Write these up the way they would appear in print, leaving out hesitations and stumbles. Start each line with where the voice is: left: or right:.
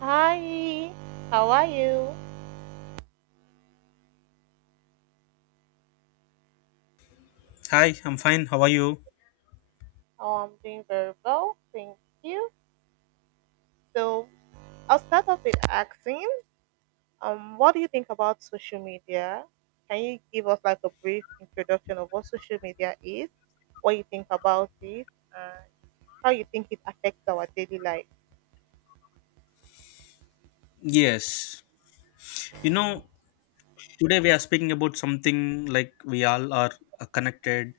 right: Hi, how are you?
left: Hi, I'm fine. How are you?
right: Oh, I'm doing very well, thank you. So I'll start off with asking, what do you think about social media? Can you give us like a brief introduction of what social media is, what you think about it, and how you think it affects our daily life?
left: Yes. You know, today we are speaking about something like we all are connected,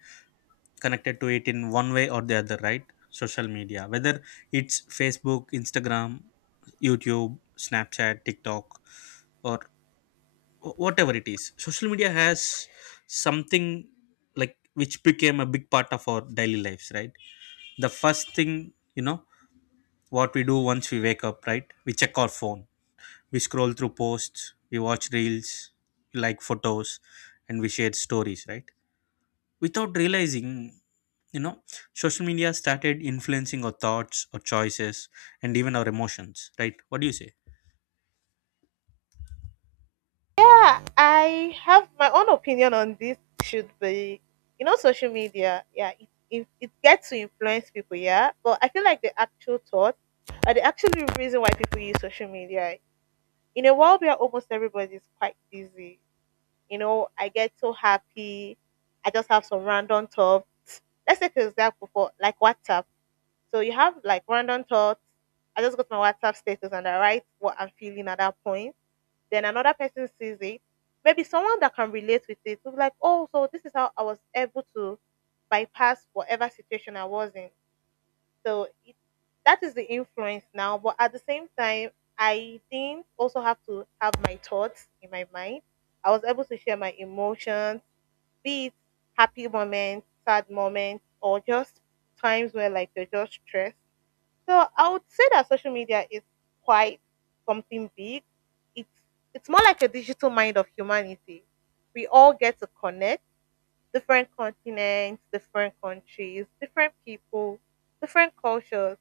left: connected to it in one way or the other, right? Social media, whether it's Facebook, Instagram, YouTube, Snapchat, TikTok, or whatever it is. Social media has something like which became a big part of our daily lives, right? The first thing, you know, what we do once we wake up, right? We check our phone. We scroll through posts, we watch reels, we like photos, and we share stories, right? Without realizing, you know, social media started influencing our thoughts, our choices, and even our emotions, right? What do you say?
right: Yeah, I have my own opinion on this. Should be, you know, social media. Yeah, it gets to influence people. Yeah, but I feel like the actual thought, or the actual reason why people use social media in a world where almost everybody is quite busy. You know, I get so happy. I just have some random thoughts. Let's take an example for like WhatsApp. So you have like random thoughts. I just go to my WhatsApp status and I write what I'm feeling at that point, then another person sees it. Maybe someone that can relate with it will be like, oh, so this is how I was able to bypass whatever situation I was in. So it, that is the influence now. But at the same time, I didn't also have to have my thoughts in my mind. I was able to share my emotions, be it happy moments, sad moments, or just times where like you're just stressed. So I would say that social media is quite something big. It's it's more like a digital mind of humanity. We all get to connect different continents, different countries, different people, different cultures,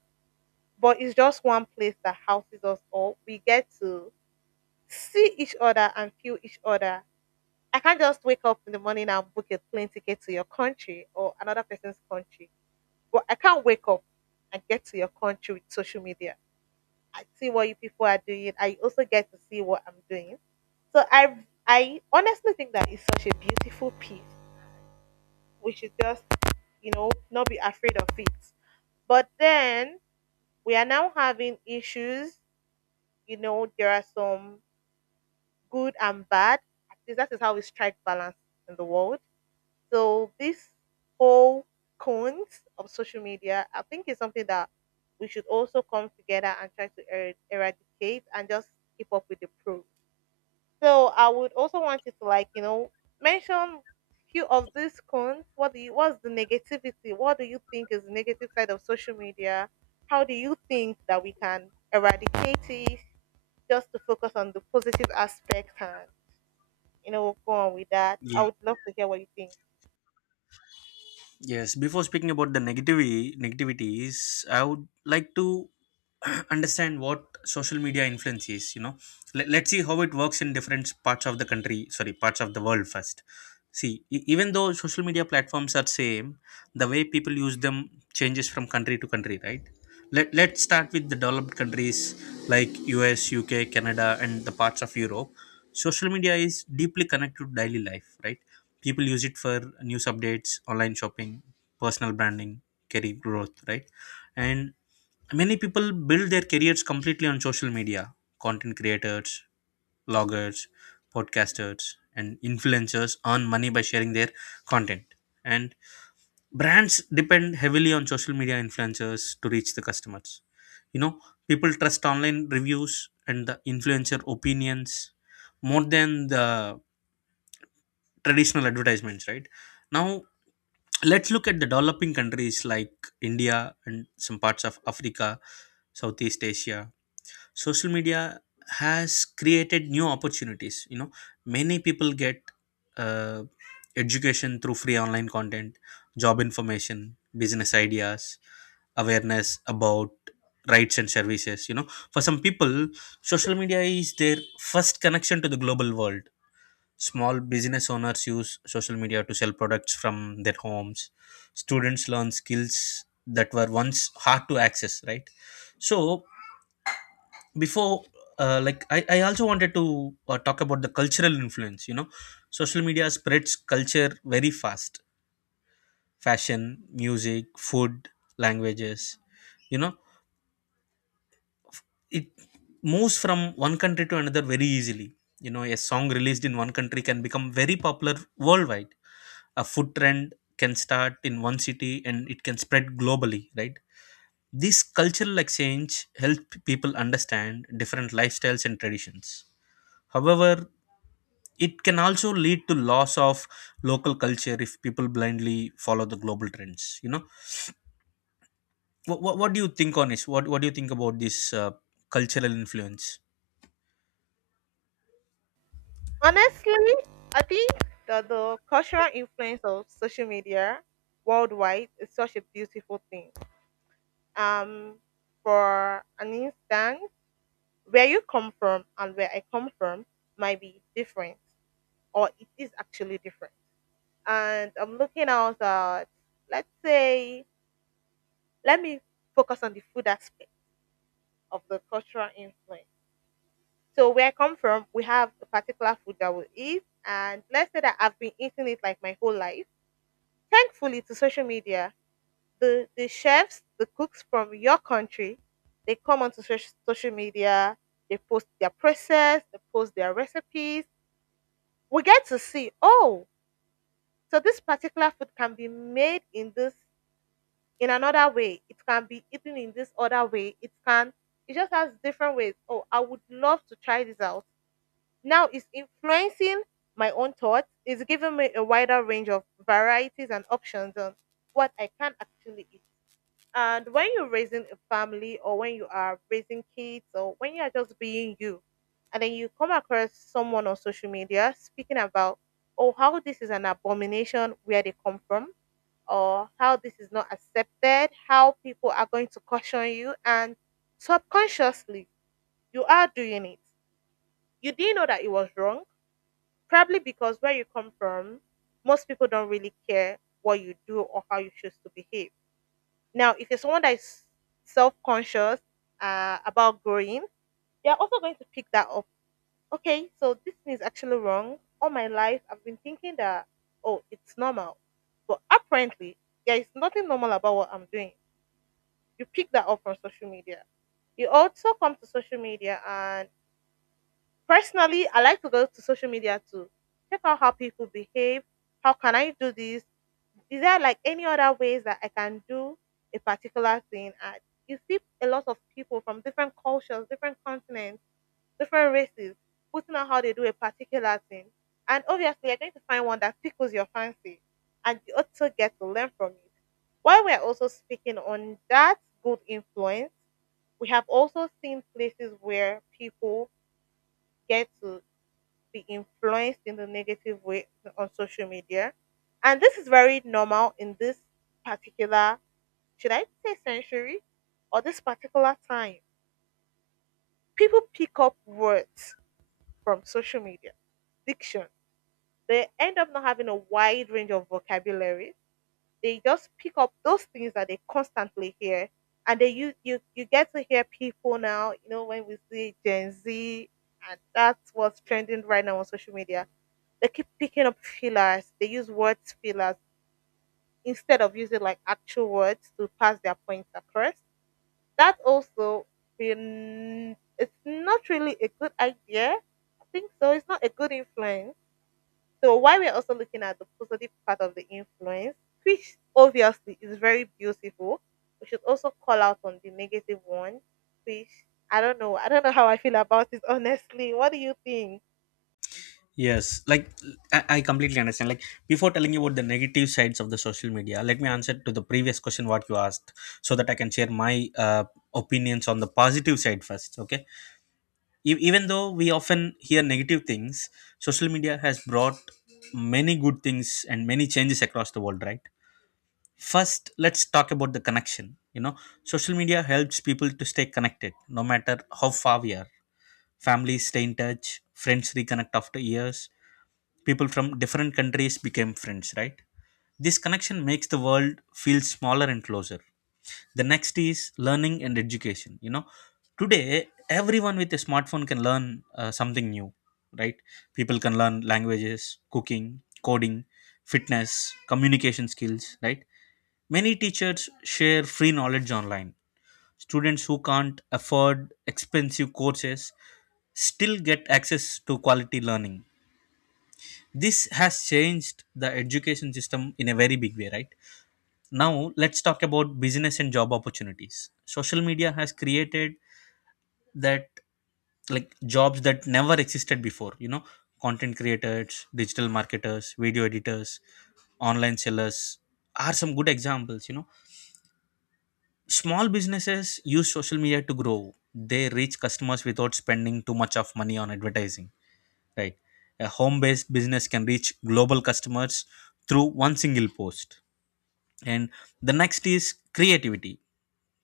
right: but it's just one place that houses us all. We get to see each other and feel each other. I can't just wake up in the morning and book a plane ticket to your country or another person's country. But I can't wake up and get to your country with social media. I see what you people are doing. I also get to see what I'm doing. So I I honestly think that it's such a beautiful piece. We should just, you know, not be afraid of it. But then we are now having issues. You know, there are some good and bad. At least that is how we strike balance in the world. So this whole cons of social media, I think is something that we should also come together and try to eradicate and just keep up with the pros. So I would also want you to like, you know, mention few of these cons. What's the negativity? What do you think is the negative side of social media? How do you think that we can eradicate it just to focus on the positive aspect and, you know, go on with that?
left: Yeah.
right: I would love to hear what you think.
left: Yes, before speaking about the negativity negativities, I would like to understand what social media influence is, you know. Let's see how it works in different parts of the country, sorry, parts of the world first. See, even though social media platforms are same, the way people use them changes from country to country, right? Let's start with the developed countries like US, UK, Canada and the parts of Europe. Social media is deeply connected to daily life, right? People use it for news updates, online shopping, personal branding, career growth, right? And many people build their careers completely on social media. Content creators, bloggers, podcasters and influencers earn money by sharing their content, and brands depend heavily on social media influencers to reach the customers. You know, people trust online reviews and the influencer opinions more than the traditional advertisements, right? Now let's look at the developing countries like India and some parts of Africa, Southeast Asia. Social media has created new opportunities. You know, many people get uh, education through free online content, job information, business ideas, awareness about rights and services. You know, for some people, social media is their first connection to the global world. Small business owners use social media to sell products from their homes. Students learn skills that were once hard to access, right? So, before, I also wanted to talk about the cultural influence. You know, social media spreads culture very fast: fashion, music, food, languages. You know, f- it moves from one country to another very easily. You know, a song released in one country can become very popular worldwide. A food trend can start in one city and it can spread globally, right? This cultural exchange helps people understand different lifestyles and traditions. However, it can also lead to loss of local culture if people blindly follow the global trends. You know, what do you think on this, what do you think about this cultural influence?
right: Honestly, I think that the cultural influence of social media worldwide is such a beautiful thing. Um for an instance, where you come from and where I come from might be different, or it is actually different. And I'm looking out at, let's say, let me focus on the food aspect of the cultural influence. So, where I come from, we have a particular food that we eat, and let's say that I've been eating it like my whole life. Thankfully, to social media, the chefs, the cooks from your country, they come onto social media, they post their process, they post their recipes, we get to see, oh, so this particular food can be made in this, in another way, it can be eaten in this other way, it can, it just has different ways. Oh, I would love to try this out. Now it's influencing my own thoughts, it's giving me a wider range of varieties and options on what I can actually eat. And when you're raising a family, or when you are raising kids, or when you are just being you, and then you come across someone on social media speaking about, oh, how this is an abomination where they come from, or how this is not accepted, how people are going to caution you, and subconsciously you are doing it. You didn't know that it was wrong, probably because where you come from, most people don't really care what you do or how you choose to behave. Now, if you're someone that is self conscious, about growing, they're also going to pick that up. Okay, so this thing is actually wrong. All my life, I've been thinking that, oh, it's normal. But apparently, there is nothing normal about what I'm doing. You pick that up from social media. You also come to social media, and personally, I like to go to social media to check out how people behave. How can I do this? Is there like any other ways that I can do a particular thing? And you see a lot of people from different cultures, different continents, different races putting out how they do a particular thing. And obviously, you're going to find one that tickles your fancy, and you also get to learn from it. While we're also speaking on that good influence, we have also seen places where people get to be influenced in the negative way on social media. And this is very normal in this particular, should I say, century, or this particular time. People pick up words from social media, diction. They end up not having a wide range of vocabulary, they just pick up those things that they constantly hear, and they, you get to hear people now. You know, when we see gen Z, and that's what's trending right now on social media, they keep picking up fillers, they use words, fillers, instead of using like actual words to pass their points across. That also been it's not really a good idea, I think. So it's not a good influence. So while we're also looking at the positive part of the influence, which obviously is very beautiful, we should also call out on the negative one, which, I don't know. I don't know how I feel about it honestly. What do you think?
left: Yes, like I completely understand. Like before telling you about the negative sides of the social media, let me answer to the previous question what you asked, so that I can share my opinions on the positive side first. Okay, even though we often hear negative things, social media has brought many good things and many changes across the world. Right. First, let's talk about the connection. You know, social media helps people to stay connected, no matter how far we are. Families stay in touch, friends reconnect after years, people from different countries became friends, right? This connection makes the world feel smaller and closer. The next is learning and education. You know, today everyone with a smartphone can learn something new, right? People can learn languages, cooking, coding, fitness, communication skills, right? Many teachers share free knowledge online. Students who can't afford expensive courses still get access to quality learning. This has changed the education system in a very big way, right? Now let's talk about business and job opportunities. Social media has created that, like, jobs that never existed before. You know, content creators, digital marketers, video editors, online sellers are some good examples. You know, small businesses use social media to grow. They reach customers without spending too much of money on advertising, right? A home based business can reach global customers through one single post. And the next is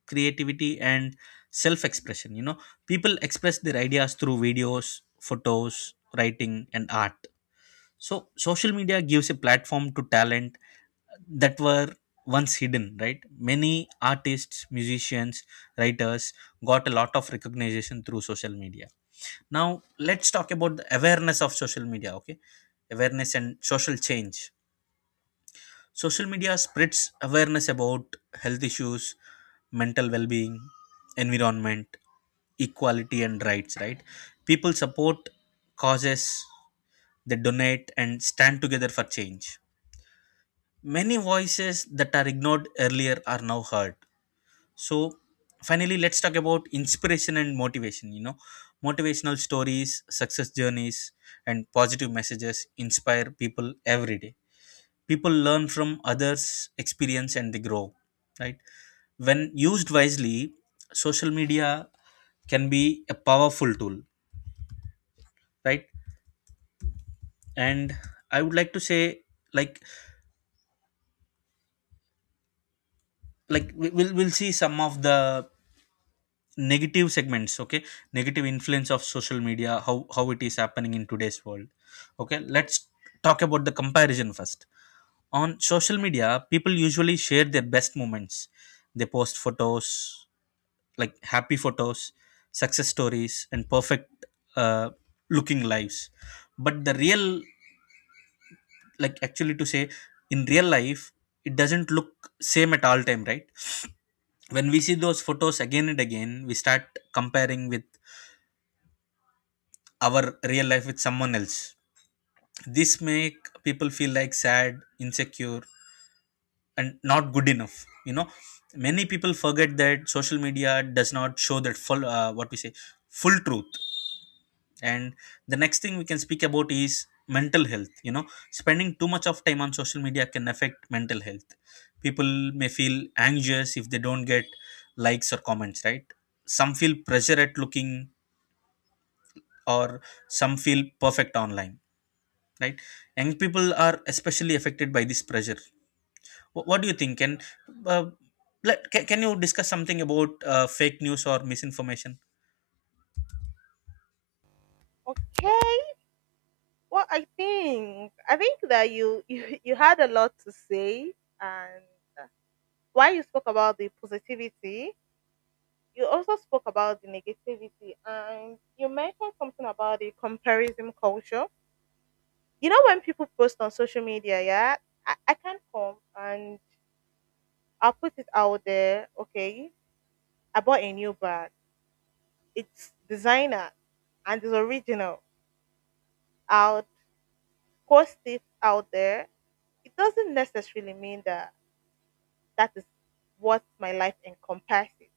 left: creativity and self expression. You know, people express their ideas through videos, photos, writing and art. So social media gives a platform to talent that were once hidden, right? Many artists, musicians, writers got a lot of recognition through social media. Now let's talk about the awareness of social media. Okay, awareness and social change. Social media spreads awareness about health issues, mental well being, environment, equality, and rights, right? People support causes, they donate, and stand together for change. Many voices that are ignored earlier are now heard. So, finally, let's talk about inspiration and motivation. You know, motivational stories, success journeys, and positive messages inspire people every day. People learn from others experience and they grow, right? When used wisely, social media can be a powerful tool, right? And I would like to say, like, we'll see some of the negative segments. Okay, negative influence of social media, how it is happening in today's world. Okay, let's talk about the comparison first. On social media people usually share their best moments. They post photos, like happy photos, success stories, and perfect uh, looking lives. But the real, like actually to say, in real life, it doesn't look same at all time, right? When we see those photos again and again, we start comparing with our real life with someone else. This make people feel like sad, insecure, and not good enough. You know, many people forget that social media does not show that full what we say, full truth. And the next thing we can speak about is mental health. You know, spending too much of time on social media can affect mental health. People may feel anxious if they don't get likes or comments, right? Some feel pressure at looking or some feel perfect online, right? Young people are especially affected by this pressure. What do you think, and uh, can you discuss something about fake news or misinformation?
right: Okay. Well, I think that you you had a lot to say, and uh, while you spoke about the positivity, you also spoke about the negativity, and you mentioned something about the comparison culture. You know, when people post on social media, yeah, I can come and I'll put it out there. Okay, I bought a new bag, it's designer, and it's original. I'll post it out there. It doesn't necessarily mean that that is what my life encompasses,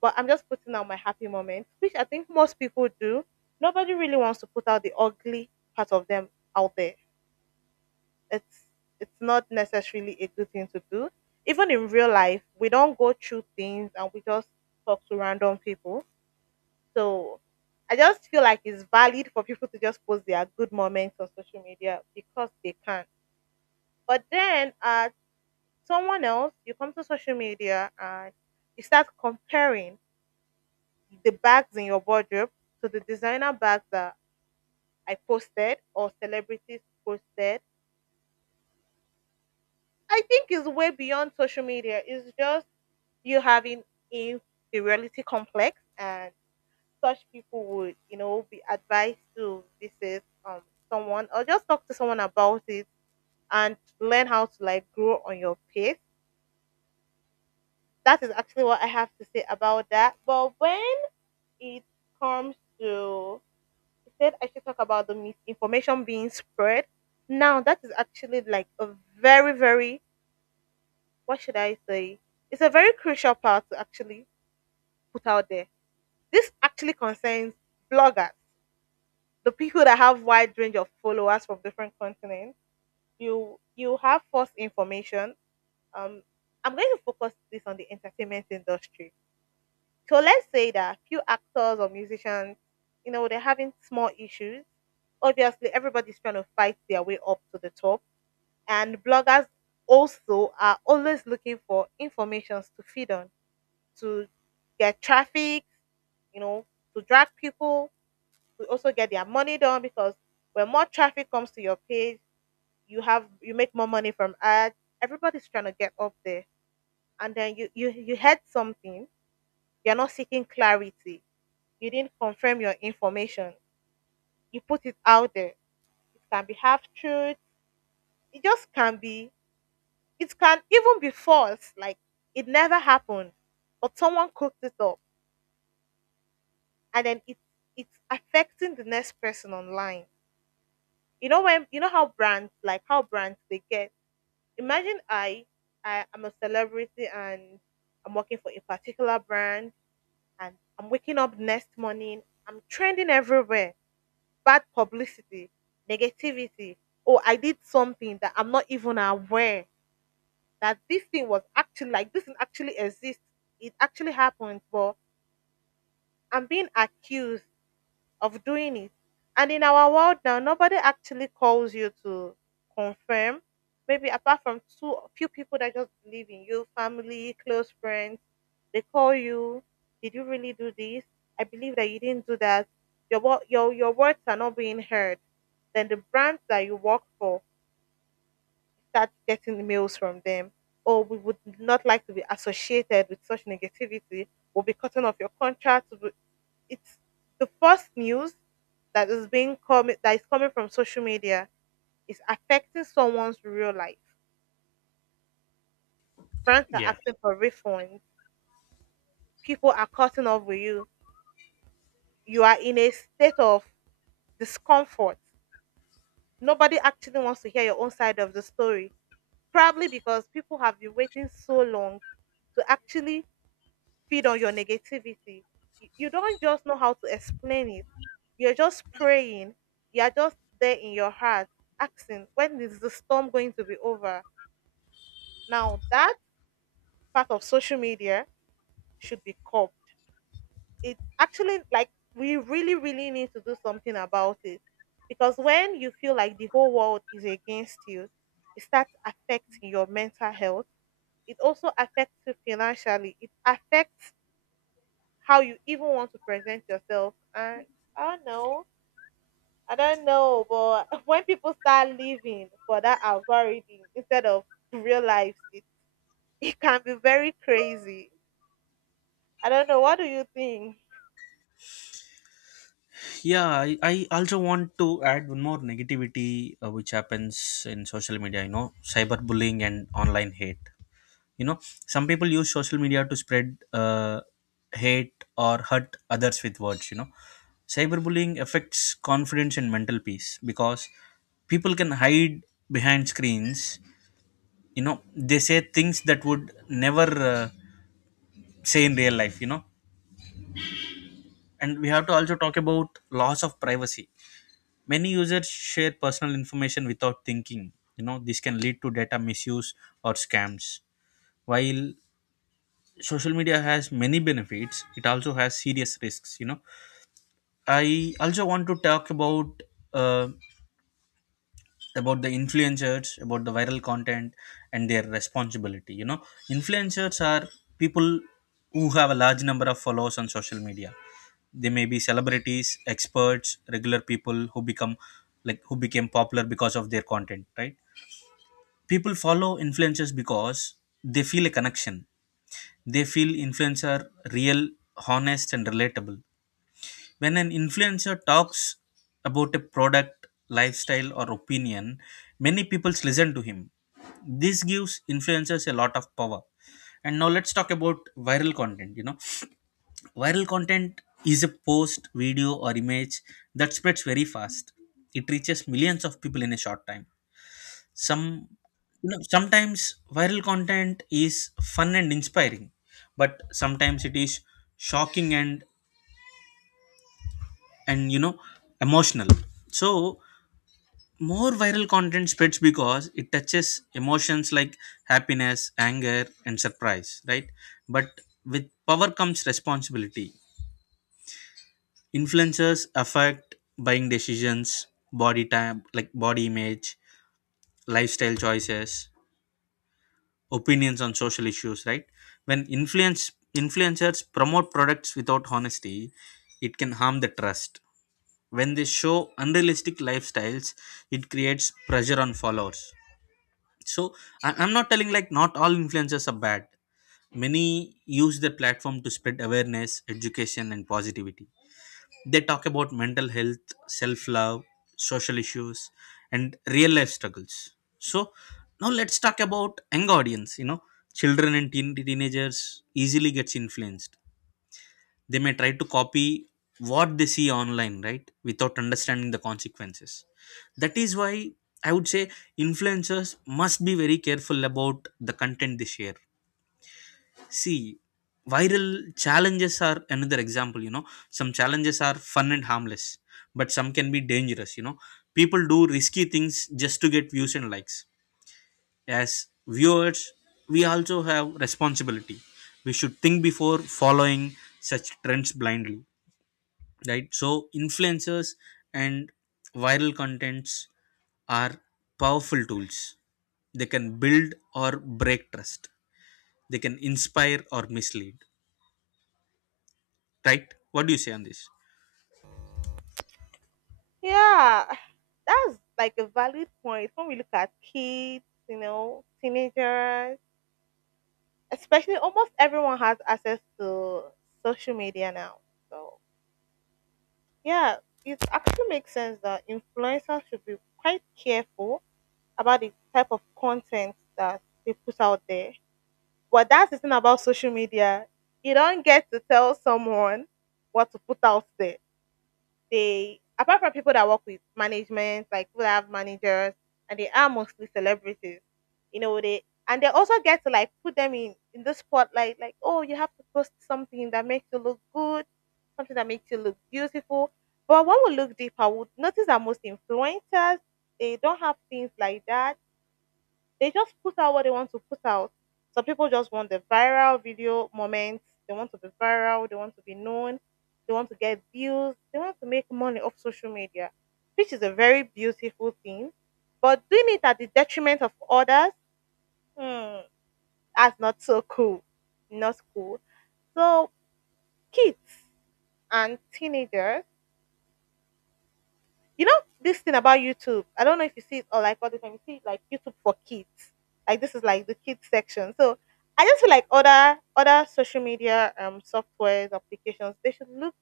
right: but I'm just putting out my happy moments, which I think most people do. Nobody really wants to put out the ugly part of them out there. it's it's not necessarily a good thing to do. Even in real life, we don't go through things and we just talk to random people. So I just feel like it's valid for people to just post their good moments on social media because they can. But then, someone else, you come to social media and you start comparing the bags in your wardrobe to the designer bags that I posted or celebrities posted. I think it's way beyond social media. It's just you having inferiority complex, and such people would, you know, be advised to visit, someone, or just talk to someone about it and learn how to like grow on your pace. That is actually what I have to say about that. But when it comes to, you said I should talk about the misinformation being spread, now that is actually like a very, very what should I say, it's a very crucial part to actually put out there. This actually concerns bloggers, the people that have wide range of followers from different continents. You have false information. Um, I'm going to focus this on the entertainment industry. So let's say that a few actors or musicians, you know, they're having small issues. Obviously, everybody's trying to fight their way up to the top, and bloggers also are always looking for informations to feed on, to get traffic, you know, to drag people, will also get their money done, because when more traffic comes to your page, you make more money from ads. Everybody's trying to get up there, and then you heard something. You're not seeking clarity. You didn't confirm your information. You put it out there. It can be half truth. It just can be. It can even be false. Like it never happened, but someone cooked it up, and then it's affecting the next person online. You know, when you know how brands like how brands they get, imagine I am a celebrity and I'm working for a particular brand, and I'm waking up next morning. I'm trending everywhere. Bad publicity, negativity. Oh, I did something that I'm not even aware that this thing was actually like this thing actually exists. It actually happened, but I'm being accused of doing it. And in our world now, nobody actually calls you to confirm. Maybe apart from two few people that just believe in you, family, close friends, they call you. Did you really do this? I believe that you didn't do that. Your wo- your words are not being heard. Then the brands that you work for start getting mails from them. Oh, we would not like to be associated with such negativity. We'll be cutting off your contract it's the first news that is coming from social media is affecting someone's real life. Brands are asking for refunds. People are cutting off with you. You are in a state of discomfort. Nobody actually wants to hear your own side of the story. Probably because people have been waiting so long to actually feed on your negativity. You don't just know how to explain it. You're just praying. You're just there in your heart asking, when is the storm going to be over? Now, that part of social media should be curbed. It's actually like we really, really need to do something about it. Because when you feel like the whole world is against you, it starts affecting your mental health. It also affects you financially. It affects how you even want to present yourself. And I don't know. I don't know, but when people start living for that algorithm instead of real life, it can be very crazy. I don't know. What do you think?
left: Yeah, I also want to add one more negativity which happens in social media, you know, cyberbullying and online hate. You know, some people use social media to spread hate or hurt others with words, you know. Cyberbullying affects confidence and mental peace because people can hide behind screens, you know, they say things that would never say in real life, you know. And we have to also talk about loss of privacy. Many users share personal information without thinking. You know, this can lead to data misuse or scams. While social media has many benefits, it also has serious risks. You know, I also want to talk uh, about the influencers, about the viral content and their responsibility. You know, influencers are people who have a large number of followers on social media. They may be celebrities, experts, regular people who become like who became popular because of their content, right? People follow influencers because they feel a connection, they feel influencer real, honest and relatable. When an influencer talks about a product, lifestyle or opinion, many people listen to him. This gives influencers a lot of power. And now let's talk about viral content. You know, viral content is a post, video or image that spreads very fast. It reaches millions of people in a short time. Some, you know, sometimes viral content is fun and inspiring, but sometimes it is shocking and, you know, emotional. So more viral content spreads because it touches emotions like happiness, anger and surprise, right? But with power comes responsibility. Influencers affect buying decisions, body type, like body image, lifestyle choices, opinions on social issues, right? When influencers promote products without honesty, it can harm the trust. When they show unrealistic lifestyles, it creates pressure on followers. So I'm not telling like not all influencers are bad. Many use their platform to spread awareness, education and positivity. They talk about mental health, self love, social issues, and real life struggles. So, now let's talk about young audience. You know, children and teenagers easily gets influenced. They may try to copy what they see online, right, without understanding the consequences. That is why I would say influencers must be very careful about the content they share. See, viral challenges are another example, you know. Some challenges are fun and harmless, but some can be dangerous, you know. People do risky things just to get views and likes. As viewers, we also have responsibility. We should think before following such trends blindly, right? So, influencers and viral contents are powerful tools. They can build or break trust, they can inspire or mislead, right? What do you say on this?
right: Yeah, that's like a valid point when we look at kids, you know, teenagers, especially almost everyone has access to social media now. So, yeah, it actually makes sense that influencers should be quite careful about the type of content that they put out there. But that's the thing about social media. You don't get to tell someone what to put out there. They apart from people that work with management, like people that have managers, and they are mostly celebrities. You know, they and they also get to like put them in the spotlight. Like, oh, you have to post something that makes you look good, something that makes you look beautiful. But when we look deeper, we would notice that most influencers they don't have things like that they just put out what they want to put out. Some people just want the viral video moments. They want to be viral. They want to be known. They want to get views. They want to make money off social media, which is a very beautiful thing. But doing it at the detriment of others, hmm, that's not so cool. Not cool. So, kids and teenagers you know this thing about YouTube. I don't know if you see it or like all the time. You see like YouTube for kids. Like this is like the kids section. So I just feel like other social media softwares applications they should look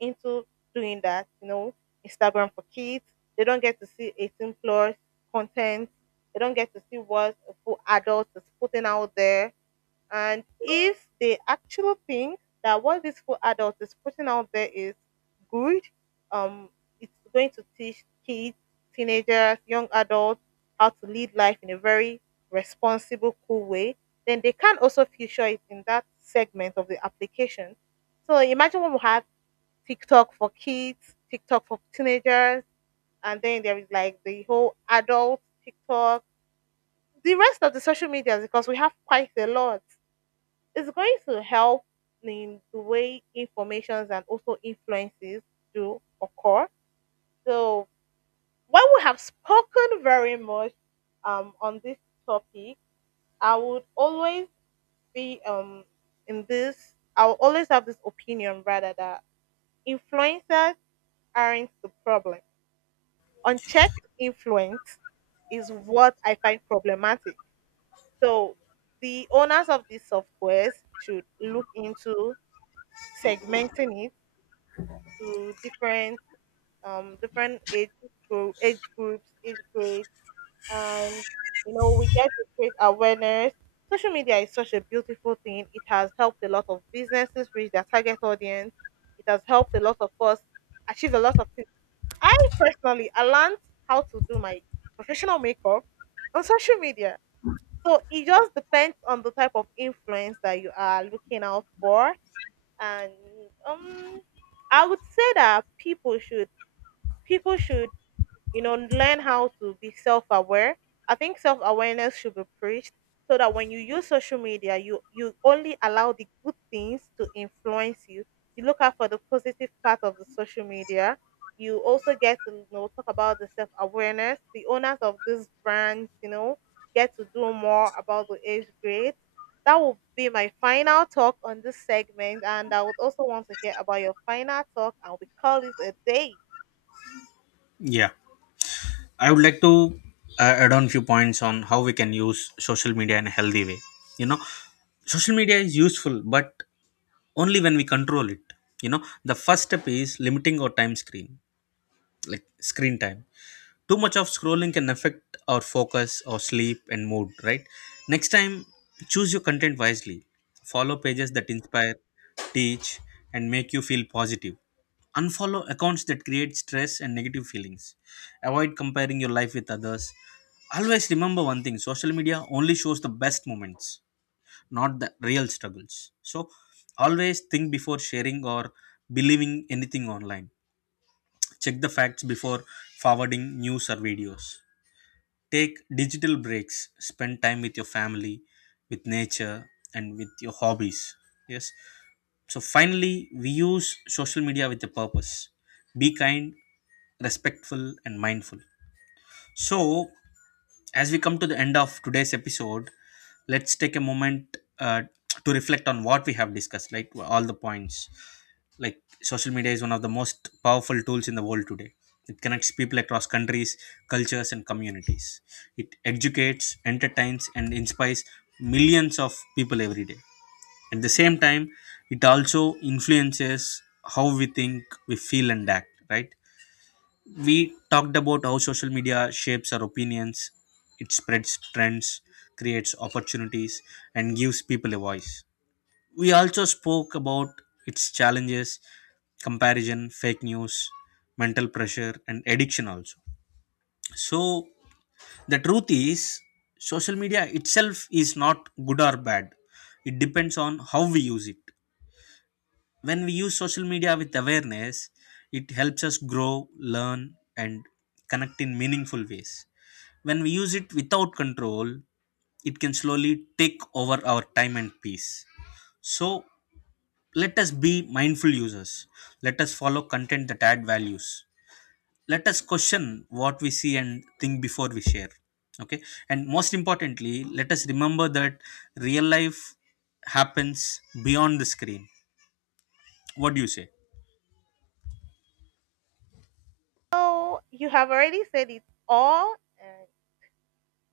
right: into doing that. You know, Instagram for kids. They don't get to see 18 plus content. They don't get to see what a full adult is putting out there. And if they actually think that what this school adult is putting out there is good, um, it's going to teach kids, teenagers, young adults how to lead life in a very responsible, cool way, then they can also feature it in that segment of the application. So imagine when we have TikTok for kids, TikTok for teenagers, and then there is like the whole adult TikTok, the rest of the social medias because we have quite a lot it's going to help in the way informations and also influences do occur. So while we have spoken very much on this topic, I would always be in this. I will always have this opinion rather that influencers aren't the problem. Unchecked influence is what I find problematic. So the owners of these softwares should look into segmenting it to different different age groups, age grades, and you know we get to create awareness. Social media is such a beautiful thing. It has helped a lot of businesses reach their target audience. It has helped a lot of us achieve a lot of things. I personally, I learned how to do my professional makeup on social media. So it just depends on the type of influence that you are looking out for, and um, I would say that people should, you know, learn how to be self aware. I think self awareness should be preached so that when you use social media, you only allow the good things to influence you. You look out for the positive part of the social media. You also get to you know talk about the self awareness. The owners of these brands, you know, get to do more about the age grade. That will be my final talk on this segment, and I would also want to hear about your final talk, and we call it a day.
left: Yeah, I would like to add on few points on how we can use social media in a healthy way. You know, social media is useful, but only when we control it. You know, the first step is limiting our time screen, like screen time. Too much of scrolling can affect our focus, our sleep and mood, right? Next time, choose your content wisely. Follow pages that inspire, teach and make you feel positive. Unfollow accounts that create stress and negative feelings. Avoid comparing your life with others. Always remember one thing, social media only shows the best moments, not the real struggles. So always think before sharing or believing anything online. Check the facts before forwarding news or videos. Take digital breaks, spend time with your family, with nature, and with your hobbies. Yes. So finally, we use social media with a purpose. Be kind, respectful, and mindful. So, as we come to the end of today's episode, let's take a moment to reflect on what we have discussed, like all the points. Like, social media is one of the most powerful tools in the world today. It connects people across countries, cultures, and communities. It educates, entertains, and inspires millions of people every day. At the same time, it also influences how we think, we feel, and act, right? We talked about how social media shapes our opinions. It spreads trends, creates opportunities and gives people a voice. We also spoke about its challenges: comparison, fake news, mental pressure and addiction also. So the truth is social media itself is not good or bad, it depends on how we use it. When we use social media with awareness, it helps us grow, learn and connect in meaningful ways. When we use it without control, it can slowly take over our time and peace. So let us be mindful users. Let us follow content that add values. Let us question what we see and think before we share. Okay. And most importantly, let us remember that real life happens beyond the screen. What do you say?
right: So you have already said it all. And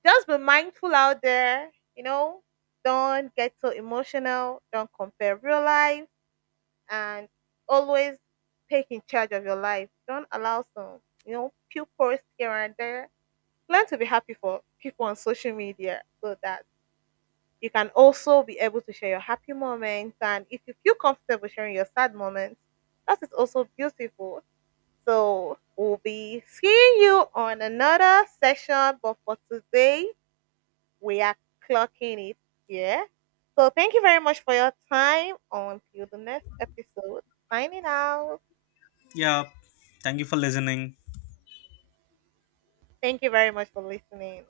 right: just be mindful out there. You know, don't get so emotional. Don't compare real life, and always take in charge of your life. Don't allow some, you know, few posts here and there. Learn to be happy for people on social media so that you can also be able to share your happy moments. And if you feel comfortable sharing your sad moments, that is also beautiful. So we'll be seeing you on another session, but for today, we are clocking it here. So thank you very much for your time. Until the next episode, signing out.
left: Yeah. Thank you for listening.
right: Thank you very much for listening.